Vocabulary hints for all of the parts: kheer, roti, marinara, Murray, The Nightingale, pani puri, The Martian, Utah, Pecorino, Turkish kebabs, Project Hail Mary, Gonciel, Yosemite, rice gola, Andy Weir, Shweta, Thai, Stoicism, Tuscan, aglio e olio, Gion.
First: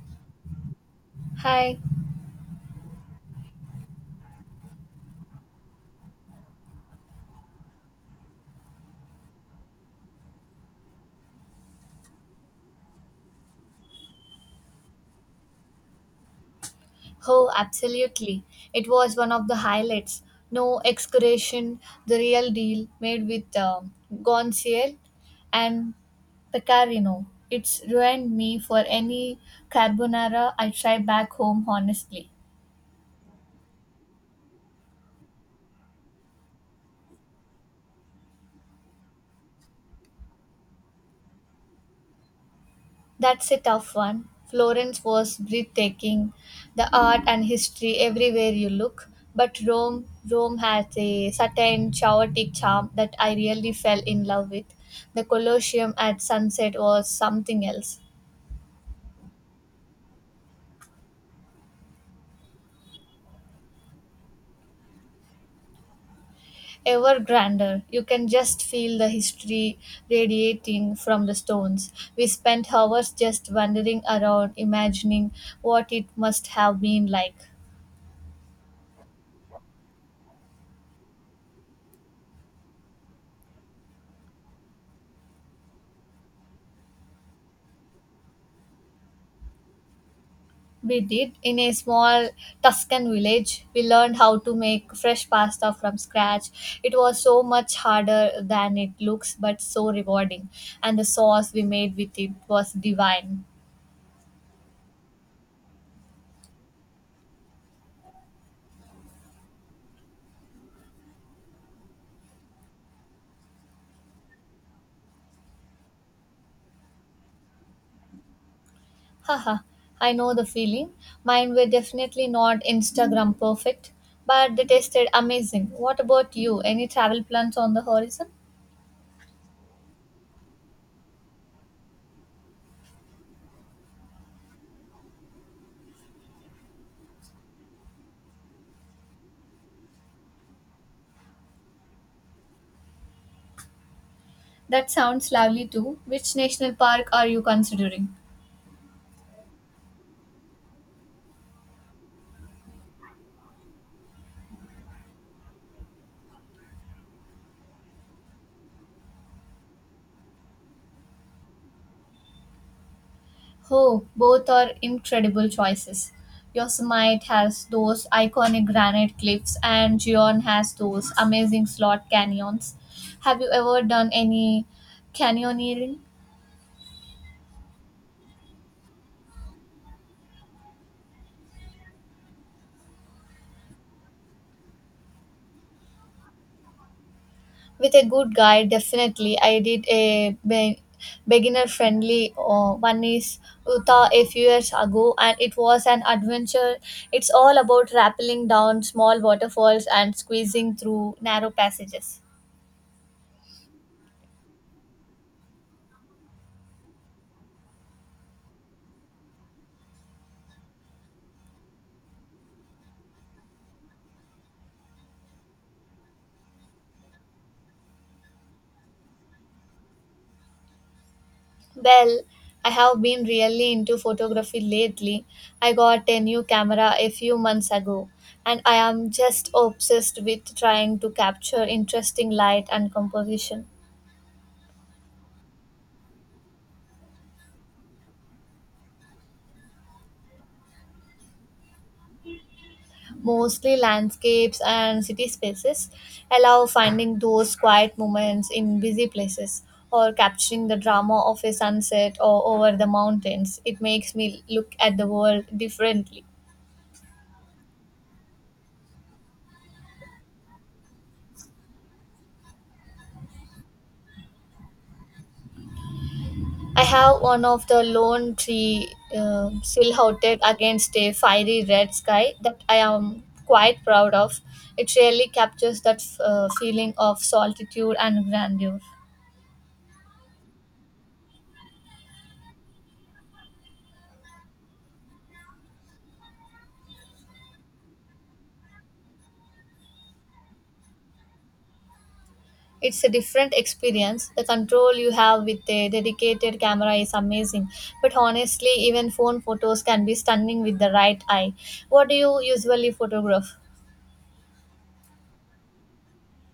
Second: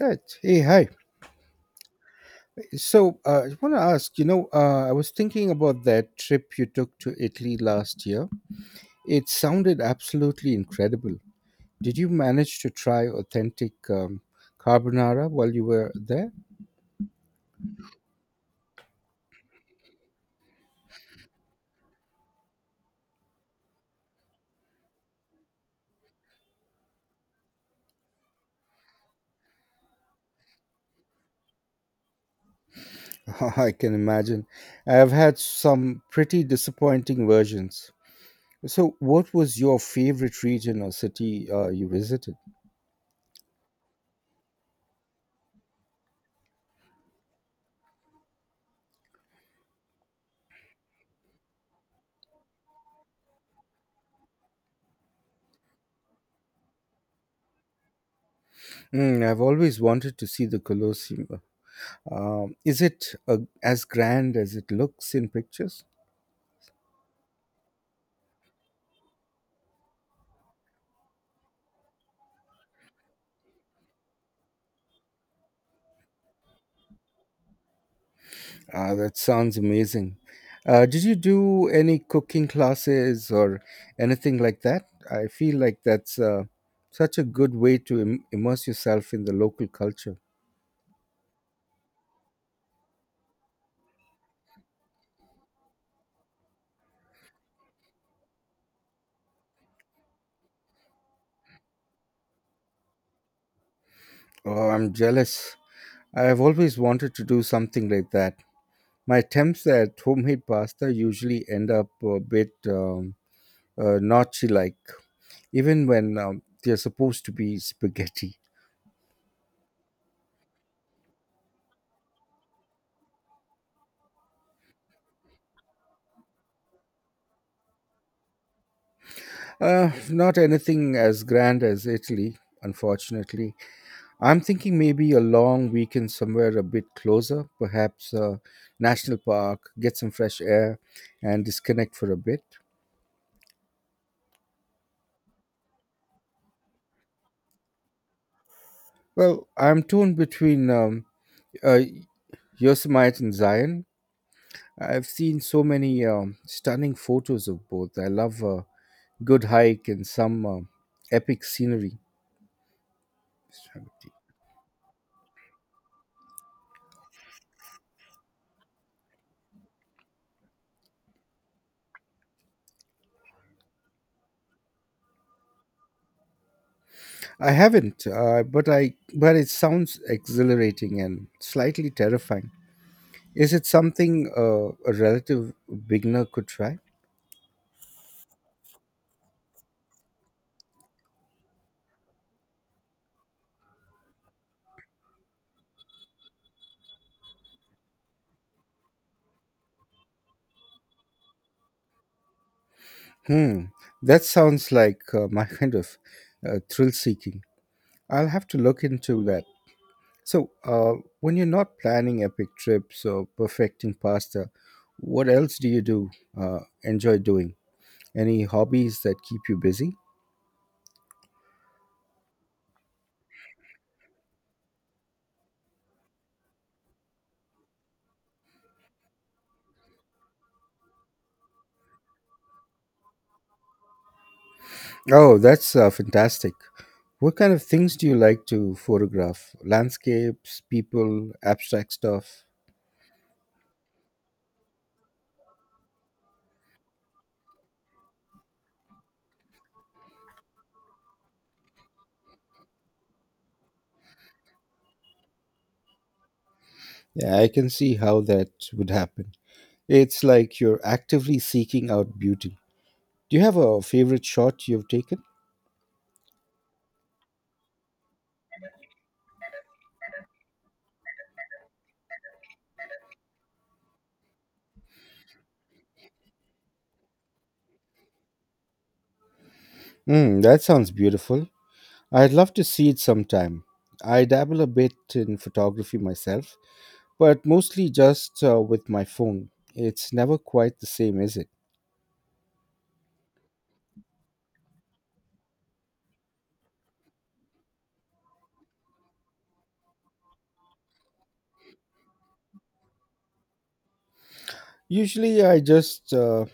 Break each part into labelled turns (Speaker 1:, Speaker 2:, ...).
Speaker 1: Right. Hey, hi.
Speaker 2: Hi.
Speaker 1: So I want to ask, I was thinking about that trip you took to Italy last year. It sounded absolutely incredible. Did you manage to try authentic carbonara while you were there?
Speaker 2: Oh, absolutely. It was one of the highlights. No excursion, the real deal made with Gonciel and Pecorino. It's ruined me for any carbonara I try back home, honestly.
Speaker 1: I can imagine. I've had some pretty disappointing versions. So, what was your favorite region or city you visited?
Speaker 2: That's a tough one. Florence was breathtaking, the art and history everywhere you look. But Rome, Rome has a certain chaotic charm that I really fell in love with. The Colosseum at sunset was something else,
Speaker 1: Mm, I've always wanted to see the Colosseum. Is it as grand as it looks in pictures?
Speaker 2: ever grander. You can just feel the history radiating from the stones. We spent hours just wandering around, imagining what it must have been like.
Speaker 1: Ah, that sounds amazing. Did you do any cooking classes or anything like that? I feel like that's such a good way to immerse yourself in the local culture.
Speaker 2: We did. In a small Tuscan village, we learned how to make fresh pasta from scratch. It was so much harder than it looks, but so rewarding. And the sauce we made with it was divine.
Speaker 1: Oh, I'm jealous. I've always wanted to do something like that. My attempts at homemade pasta usually end up a bit notchy, like, even when they're supposed to be spaghetti.
Speaker 2: Haha, I know the feeling. Mine were definitely not Instagram perfect, but they tasted amazing. What about you? Any travel plans on the horizon?
Speaker 1: Not anything as grand as Italy, unfortunately. I'm thinking maybe a long weekend somewhere a bit closer, perhaps a national park, get some fresh air, and disconnect for a bit.
Speaker 2: That sounds lovely too. Which national park are you considering?
Speaker 1: Well, I'm torn between uh, Yosemite and Zion. I've seen so many stunning photos of both. I love a good hike and some epic scenery.
Speaker 2: Oh, both are incredible choices. Yosemite has those iconic granite cliffs, and Gion has those amazing slot canyons. Have you ever done any canyoneering?
Speaker 1: I haven't, but it sounds exhilarating and slightly terrifying. Is it something a relative beginner could try?
Speaker 2: With a good guide, definitely. I did a beginner friendly one is Utah a few years ago, and it was an adventure. It's all about rappelling down small waterfalls and squeezing through narrow passages.
Speaker 1: Hmm, that sounds like my kind of thrill seeking. I'll have to look into that. So, when you're not planning epic trips or perfecting pasta, what else do you do enjoy doing? Any hobbies that keep you busy?
Speaker 2: Well, I have been really into photography lately. I got a new camera a few months ago, and I am just obsessed with trying to capture interesting light and composition,
Speaker 1: Oh, that's fantastic. What kind of things do you like to photograph? Landscapes, people, abstract stuff?
Speaker 2: mostly landscapes and city spaces. I love finding those quiet moments in busy places or capturing the drama of a sunset or over the mountains. It makes me look at the world differently.
Speaker 1: Yeah, I can see how that would happen. It's like you're actively seeking out beauty. Do you have a favorite shot you've taken?
Speaker 2: I have one of the lone tree silhouetted against a fiery red sky that I am quite proud of. It really captures that feeling of solitude and grandeur.
Speaker 1: Mm, that sounds beautiful. I'd love to see it sometime. I dabble a bit in photography myself, but mostly just with my phone. It's never quite the same, is it?
Speaker 2: It's a different experience. The control you have with a dedicated camera is amazing, but honestly, even phone photos can be stunning with the right eye. What do you usually photograph?
Speaker 1: Usually, I just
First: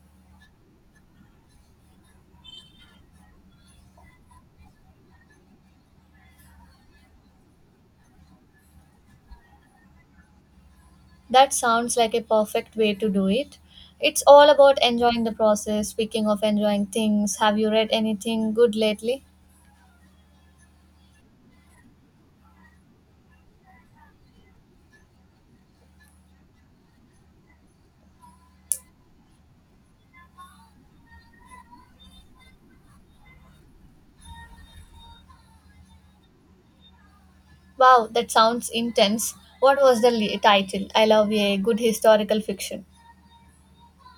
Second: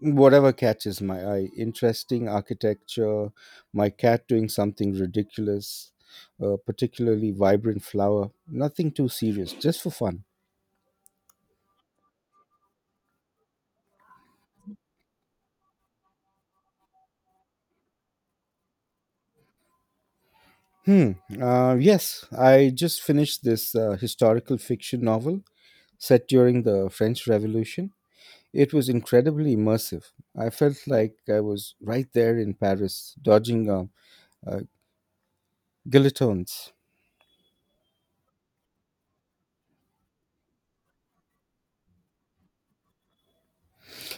Speaker 1: whatever catches my eye, interesting architecture, my cat doing something ridiculous, a particularly vibrant flower, nothing too serious, just for fun.
Speaker 2: That sounds like a perfect way to do it. It's all about enjoying the process. Speaking of enjoying things, have you read anything good lately?
Speaker 1: Hmm. Yes, I just finished this historical fiction novel set during the French Revolution. It was incredibly immersive. I felt like I was right there in Paris, dodging uh, guillotines.
Speaker 2: Wow, that sounds intense. What was the title? I love a good historical fiction.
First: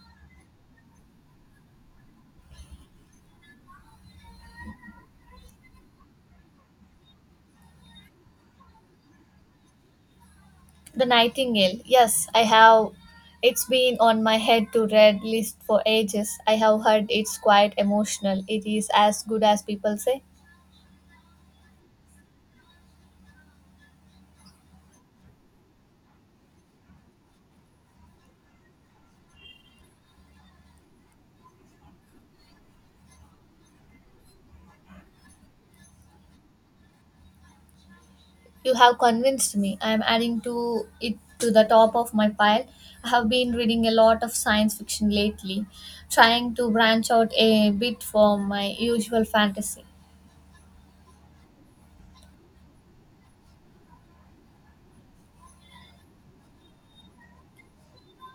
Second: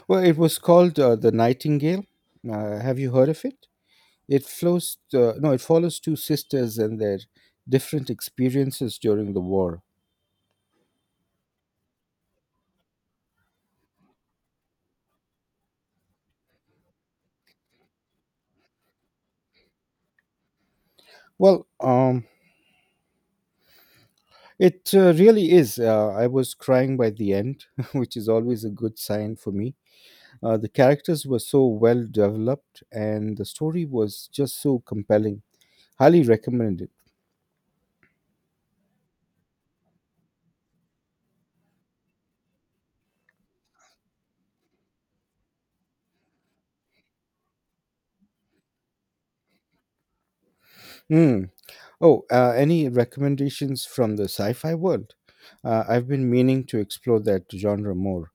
Speaker 1: Well, it was called The Nightingale. Have you heard of it? It flows. No, it follows two sisters and their different experiences during the war.
Speaker 2: The Nightingale. Yes, I have. It's been on my head to read list for ages. I have heard it's quite emotional. It is as good as people say.
Speaker 1: Well, It really is. I was crying by the end, which is always a good sign for me. The characters were so well developed, and the story was just so compelling. Highly recommend it.
Speaker 2: You have convinced me. I am adding to it to the top of my pile. I have been reading a lot of science fiction lately, trying to branch out a bit from my usual fantasy.
Speaker 1: Mm. Oh, any recommendations from the sci fi world? I've been meaning to explore that genre more.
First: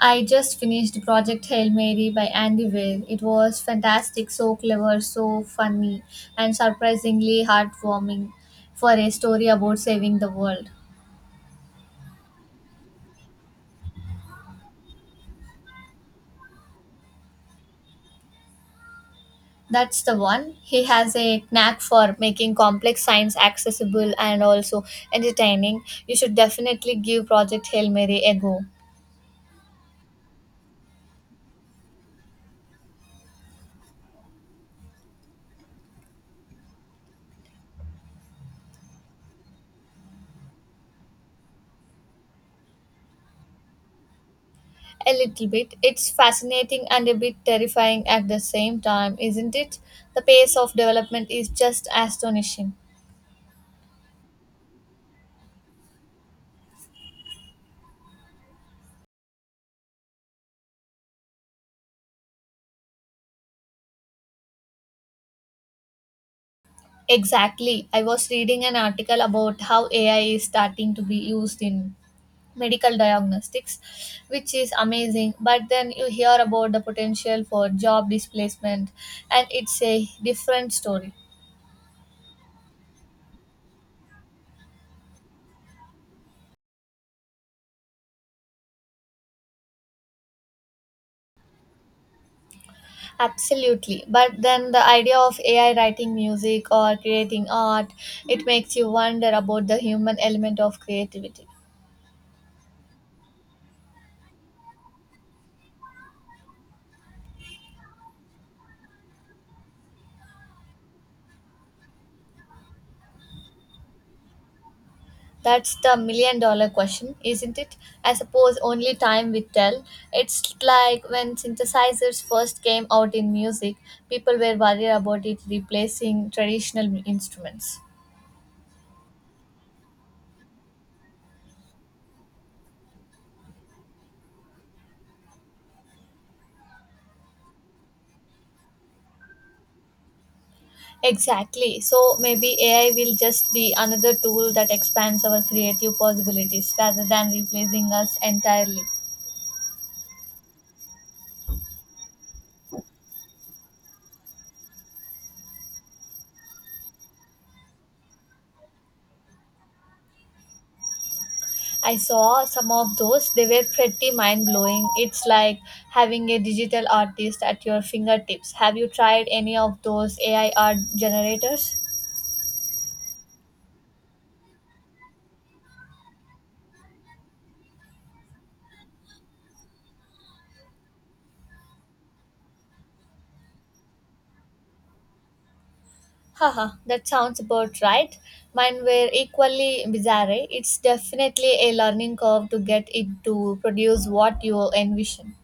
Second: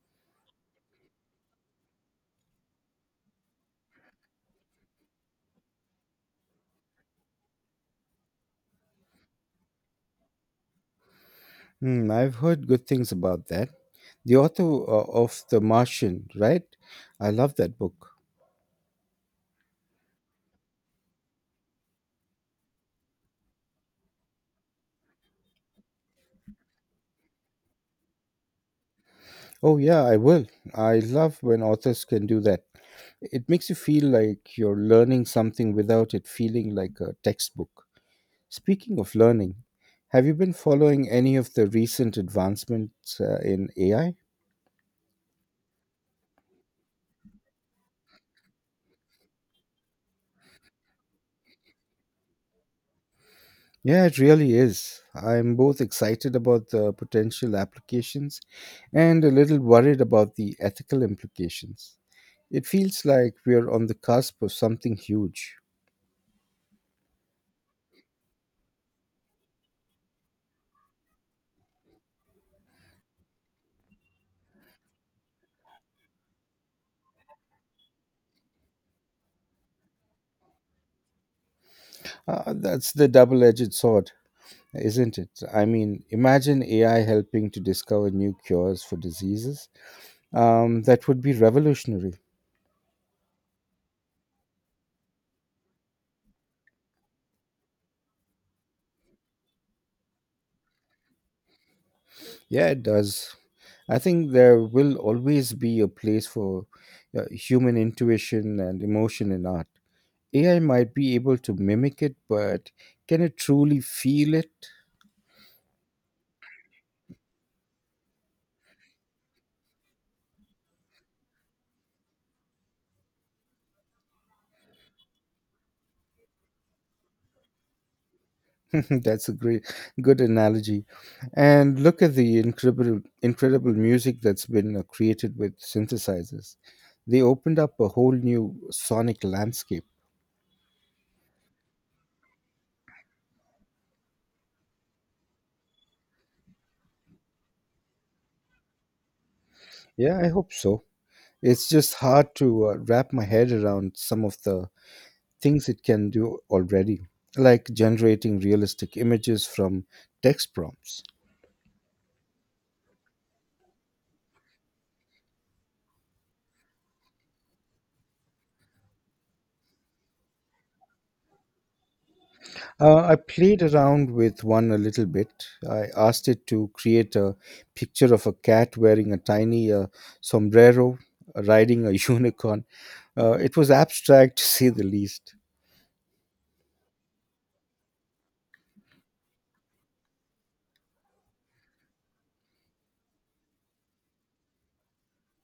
Speaker 2: I just finished Project Hail Mary by Andy Weir. It was fantastic, so clever, so funny, and surprisingly heartwarming for a story about saving the world.
Speaker 1: Hmm, I've heard good things about that. The author of The Martian, right? I love that book.
Speaker 2: That's the one. He has a knack for making complex science accessible and also entertaining. You should definitely give Project Hail Mary a go.
Speaker 1: Oh, yeah, I will. I love when authors can do that. It makes you feel like you're learning something without it feeling like a textbook. Speaking of learning, have you been following any of the recent advancements in AI?
Speaker 2: A little bit. It's fascinating and a bit terrifying at the same time, isn't it? The pace of development is just astonishing.
Speaker 1: Yeah, it really is. I'm both excited about the potential applications and a little worried about the ethical implications. It feels like we're on the cusp of something huge.
Speaker 2: Exactly. I was reading an article about how AI is starting to be used in medical diagnostics, which is amazing. But then you hear about the potential for job displacement, and it's a different story.
Speaker 1: That's the double edged sword, isn't it? I mean, imagine AI helping to discover new cures for diseases. That would be revolutionary.
Speaker 2: Absolutely. But then the idea of AI writing music or creating art, it makes you wonder about the human element of creativity.
Speaker 1: Yeah, it does. I think there will always be a place for human intuition and emotion in art. AI might be able to mimic it, but can it truly feel it?
Speaker 2: That's the million dollar question, isn't it? I suppose only time will tell. It's like when synthesizers first came out in music, people were worried about it replacing traditional instruments.
Speaker 1: That's a great, Good analogy. And look at the incredible music that's been created with synthesizers. They opened up a whole new sonic landscape.
Speaker 2: Exactly. So maybe AI will just be another tool that expands our creative possibilities rather than replacing us entirely.
Speaker 1: Yeah, I hope so. It's just hard to wrap my head around some of the things it can do already, like generating realistic images from text prompts.
Speaker 2: I saw some of those. They were pretty mind blowing. It's like having a digital artist at your fingertips. Have you tried any of those AI art generators?
Speaker 1: I played around with one a little bit. I asked it to create a picture of a cat wearing a tiny sombrero, riding a unicorn. It was abstract to say the least.
Speaker 2: Haha, that sounds about right. Mine were equally bizarre. It's definitely a learning curve to get it to produce what you envision.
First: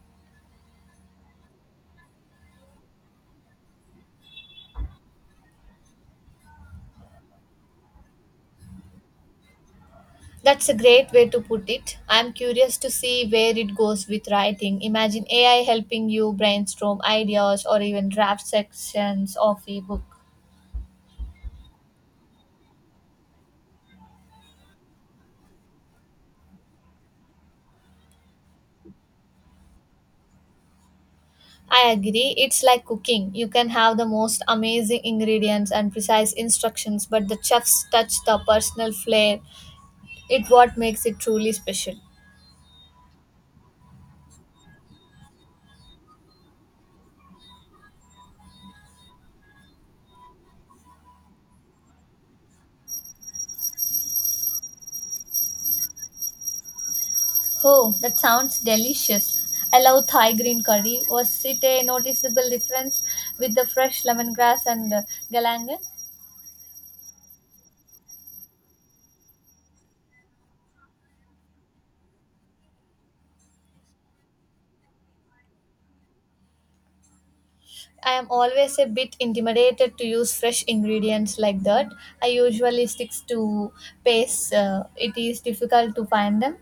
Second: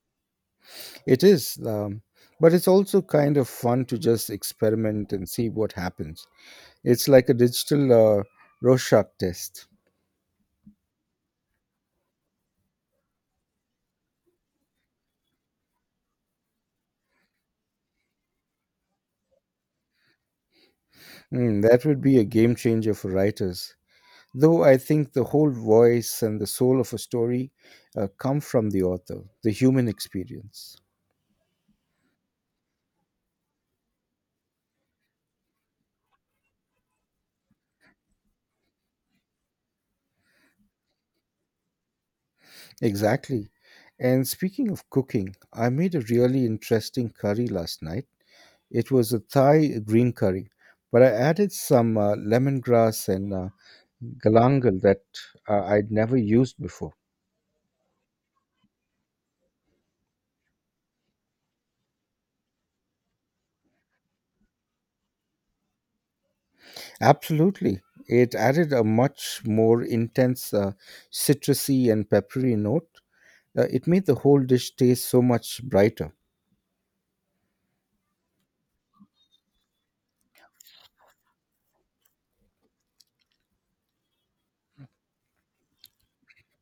Speaker 1: It is, um, but it's also kind of fun to just experiment and see what happens. It's like a digital Rorschach test.
Speaker 2: That's a great way to put it. I'm curious to see where it goes with writing. Imagine AI helping you brainstorm ideas or even draft sections of a book.
Speaker 1: Hmm, that would be a game changer for writers. Though I think the whole voice and the soul of a story come from the author, the human experience.
Speaker 2: I agree. It's like cooking. You can have the most amazing ingredients and precise instructions, but the chef's touch, the personal flair, it what makes it truly special.
Speaker 1: Exactly. And speaking of cooking, I made a really interesting curry last night. It was a Thai green curry, but I added some lemongrass and galangal that I'd never used before.
Speaker 2: Oh, that sounds delicious. I love Thai green curry. Was it a noticeable difference with the fresh lemongrass and galangal?
Speaker 1: Absolutely. It added a much more intense citrusy and peppery note. It made the whole dish taste so much brighter.
Speaker 2: I am always a bit intimidated to use fresh ingredients like that. I usually stick to paste. It is difficult to find them.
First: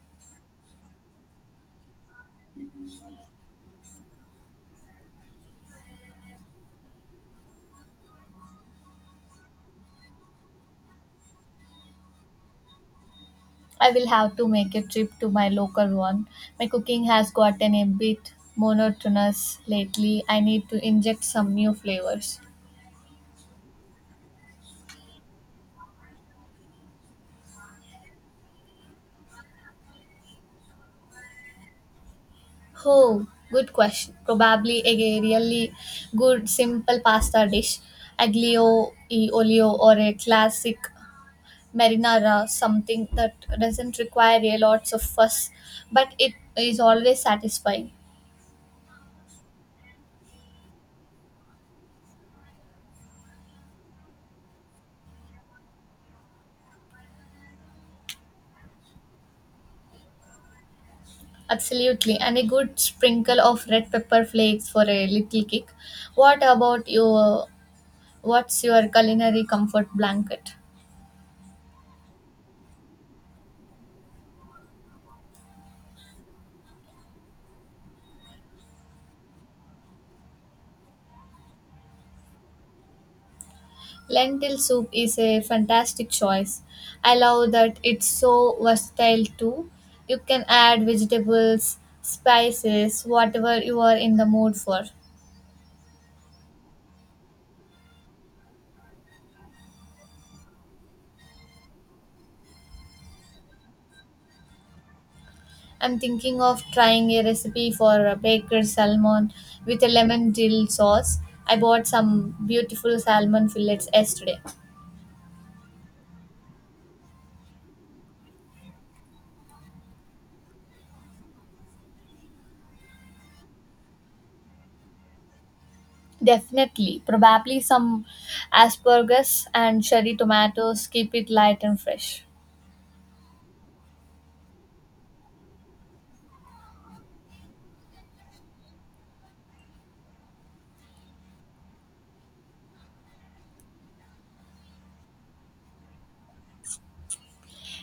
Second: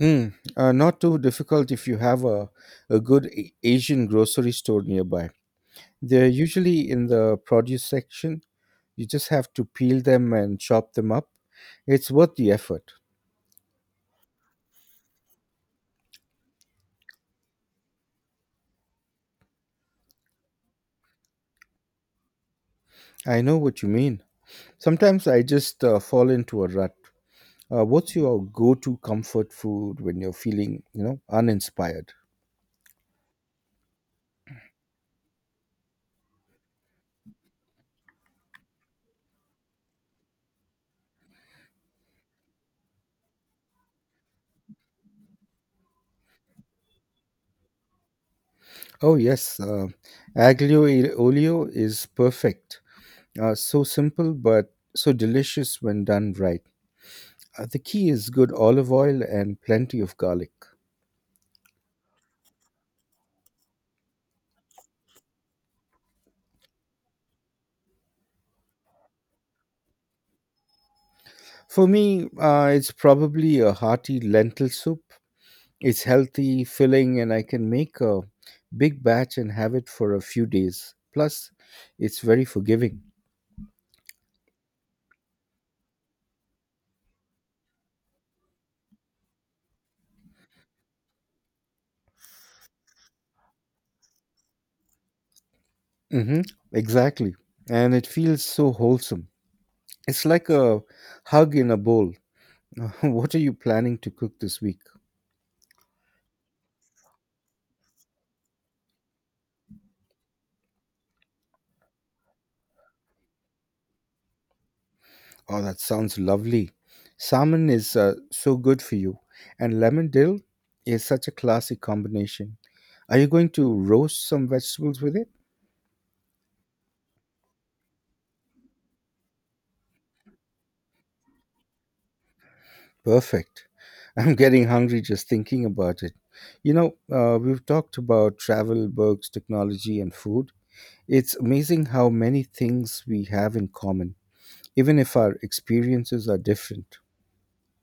Speaker 1: Mm, not too difficult if you have a good Asian grocery store nearby. They're usually in the produce section. You just have to peel them and chop them up. It's worth the effort.
Speaker 2: I will have to make a trip to my local one. My cooking has gotten a bit monotonous lately. I need to inject some new flavors.
Speaker 1: I know what you mean. Sometimes I just fall into a rut. What's your go-to comfort food when you're feeling, you know, uninspired?
Speaker 2: Oh, good question. Probably a really good simple pasta dish, aglio e olio or a classic marinara, something that doesn't require a lots of fuss, but it is always satisfying.
Speaker 1: Oh yes, aglio e olio is perfect. So simple but so delicious when done right. The key is good olive oil and plenty of garlic.
Speaker 2: Absolutely, and a good sprinkle of red pepper flakes for a little kick. What about your what's your culinary comfort blanket?
Speaker 1: For me, it's probably a hearty lentil soup. It's healthy, filling, and I can make a big batch and have it for a few days. Plus, it's very forgiving.
Speaker 2: Lentil soup is a fantastic choice. I love that it's so versatile too. You can add vegetables, spices, whatever you are in the mood for.
Speaker 1: Hmm, exactly. And it feels so wholesome. It's like a hug in a bowl. What are you planning to cook this week?
Speaker 2: I'm thinking of trying a recipe for a baker's salmon with a lemon dill sauce. I bought some beautiful salmon fillets yesterday.
Speaker 1: Oh, that sounds lovely. Salmon is so good for you, and lemon dill is such a classic combination. Are you going to roast some vegetables with it?
Speaker 2: Definitely, probably some asparagus and cherry tomatoes keep it light and fresh.
Speaker 1: Perfect. I'm getting hungry just thinking about it. You know, we've talked about travel, books, technology, and food. It's amazing how many things we have in common, even if our experiences are different.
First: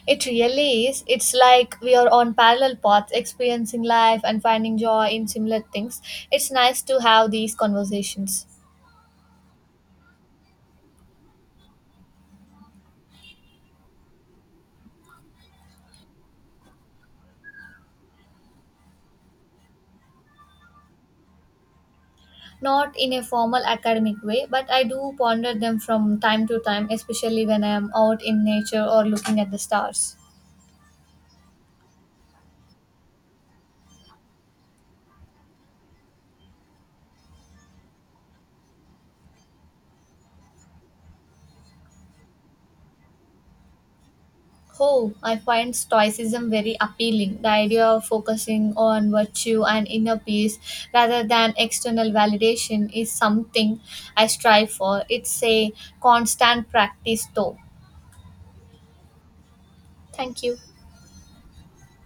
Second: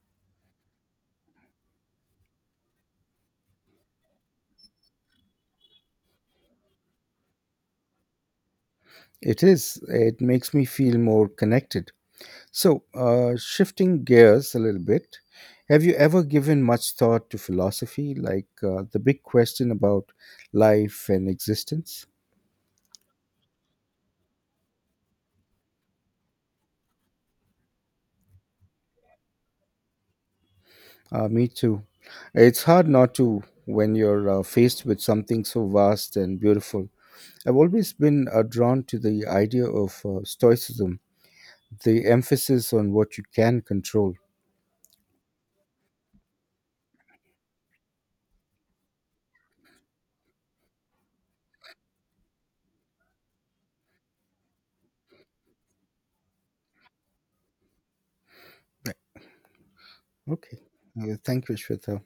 Speaker 2: It really is. It's like we are on parallel paths, experiencing life and finding joy in similar things. It's nice to have these conversations.
Speaker 1: It is. It makes me feel more connected. So, shifting gears a little bit, have you ever given much thought to philosophy, like the big question about life and existence?
Speaker 2: Not in a formal academic way, but I do ponder them from time to time, especially when I am out in nature or looking at the stars.
Speaker 1: Me too. It's hard not to when you're faced with something so vast and beautiful. I've always been drawn to the idea of Stoicism, the emphasis on what you can control.
Speaker 2: Oh, I find Stoicism very appealing. The idea of focusing on virtue and inner peace rather than external validation is something I strive for. It's a constant practice, though.
Speaker 1: Right.
Speaker 2: Thank
Speaker 1: Okay.
Speaker 2: you.
Speaker 1: Thank you, Shweta.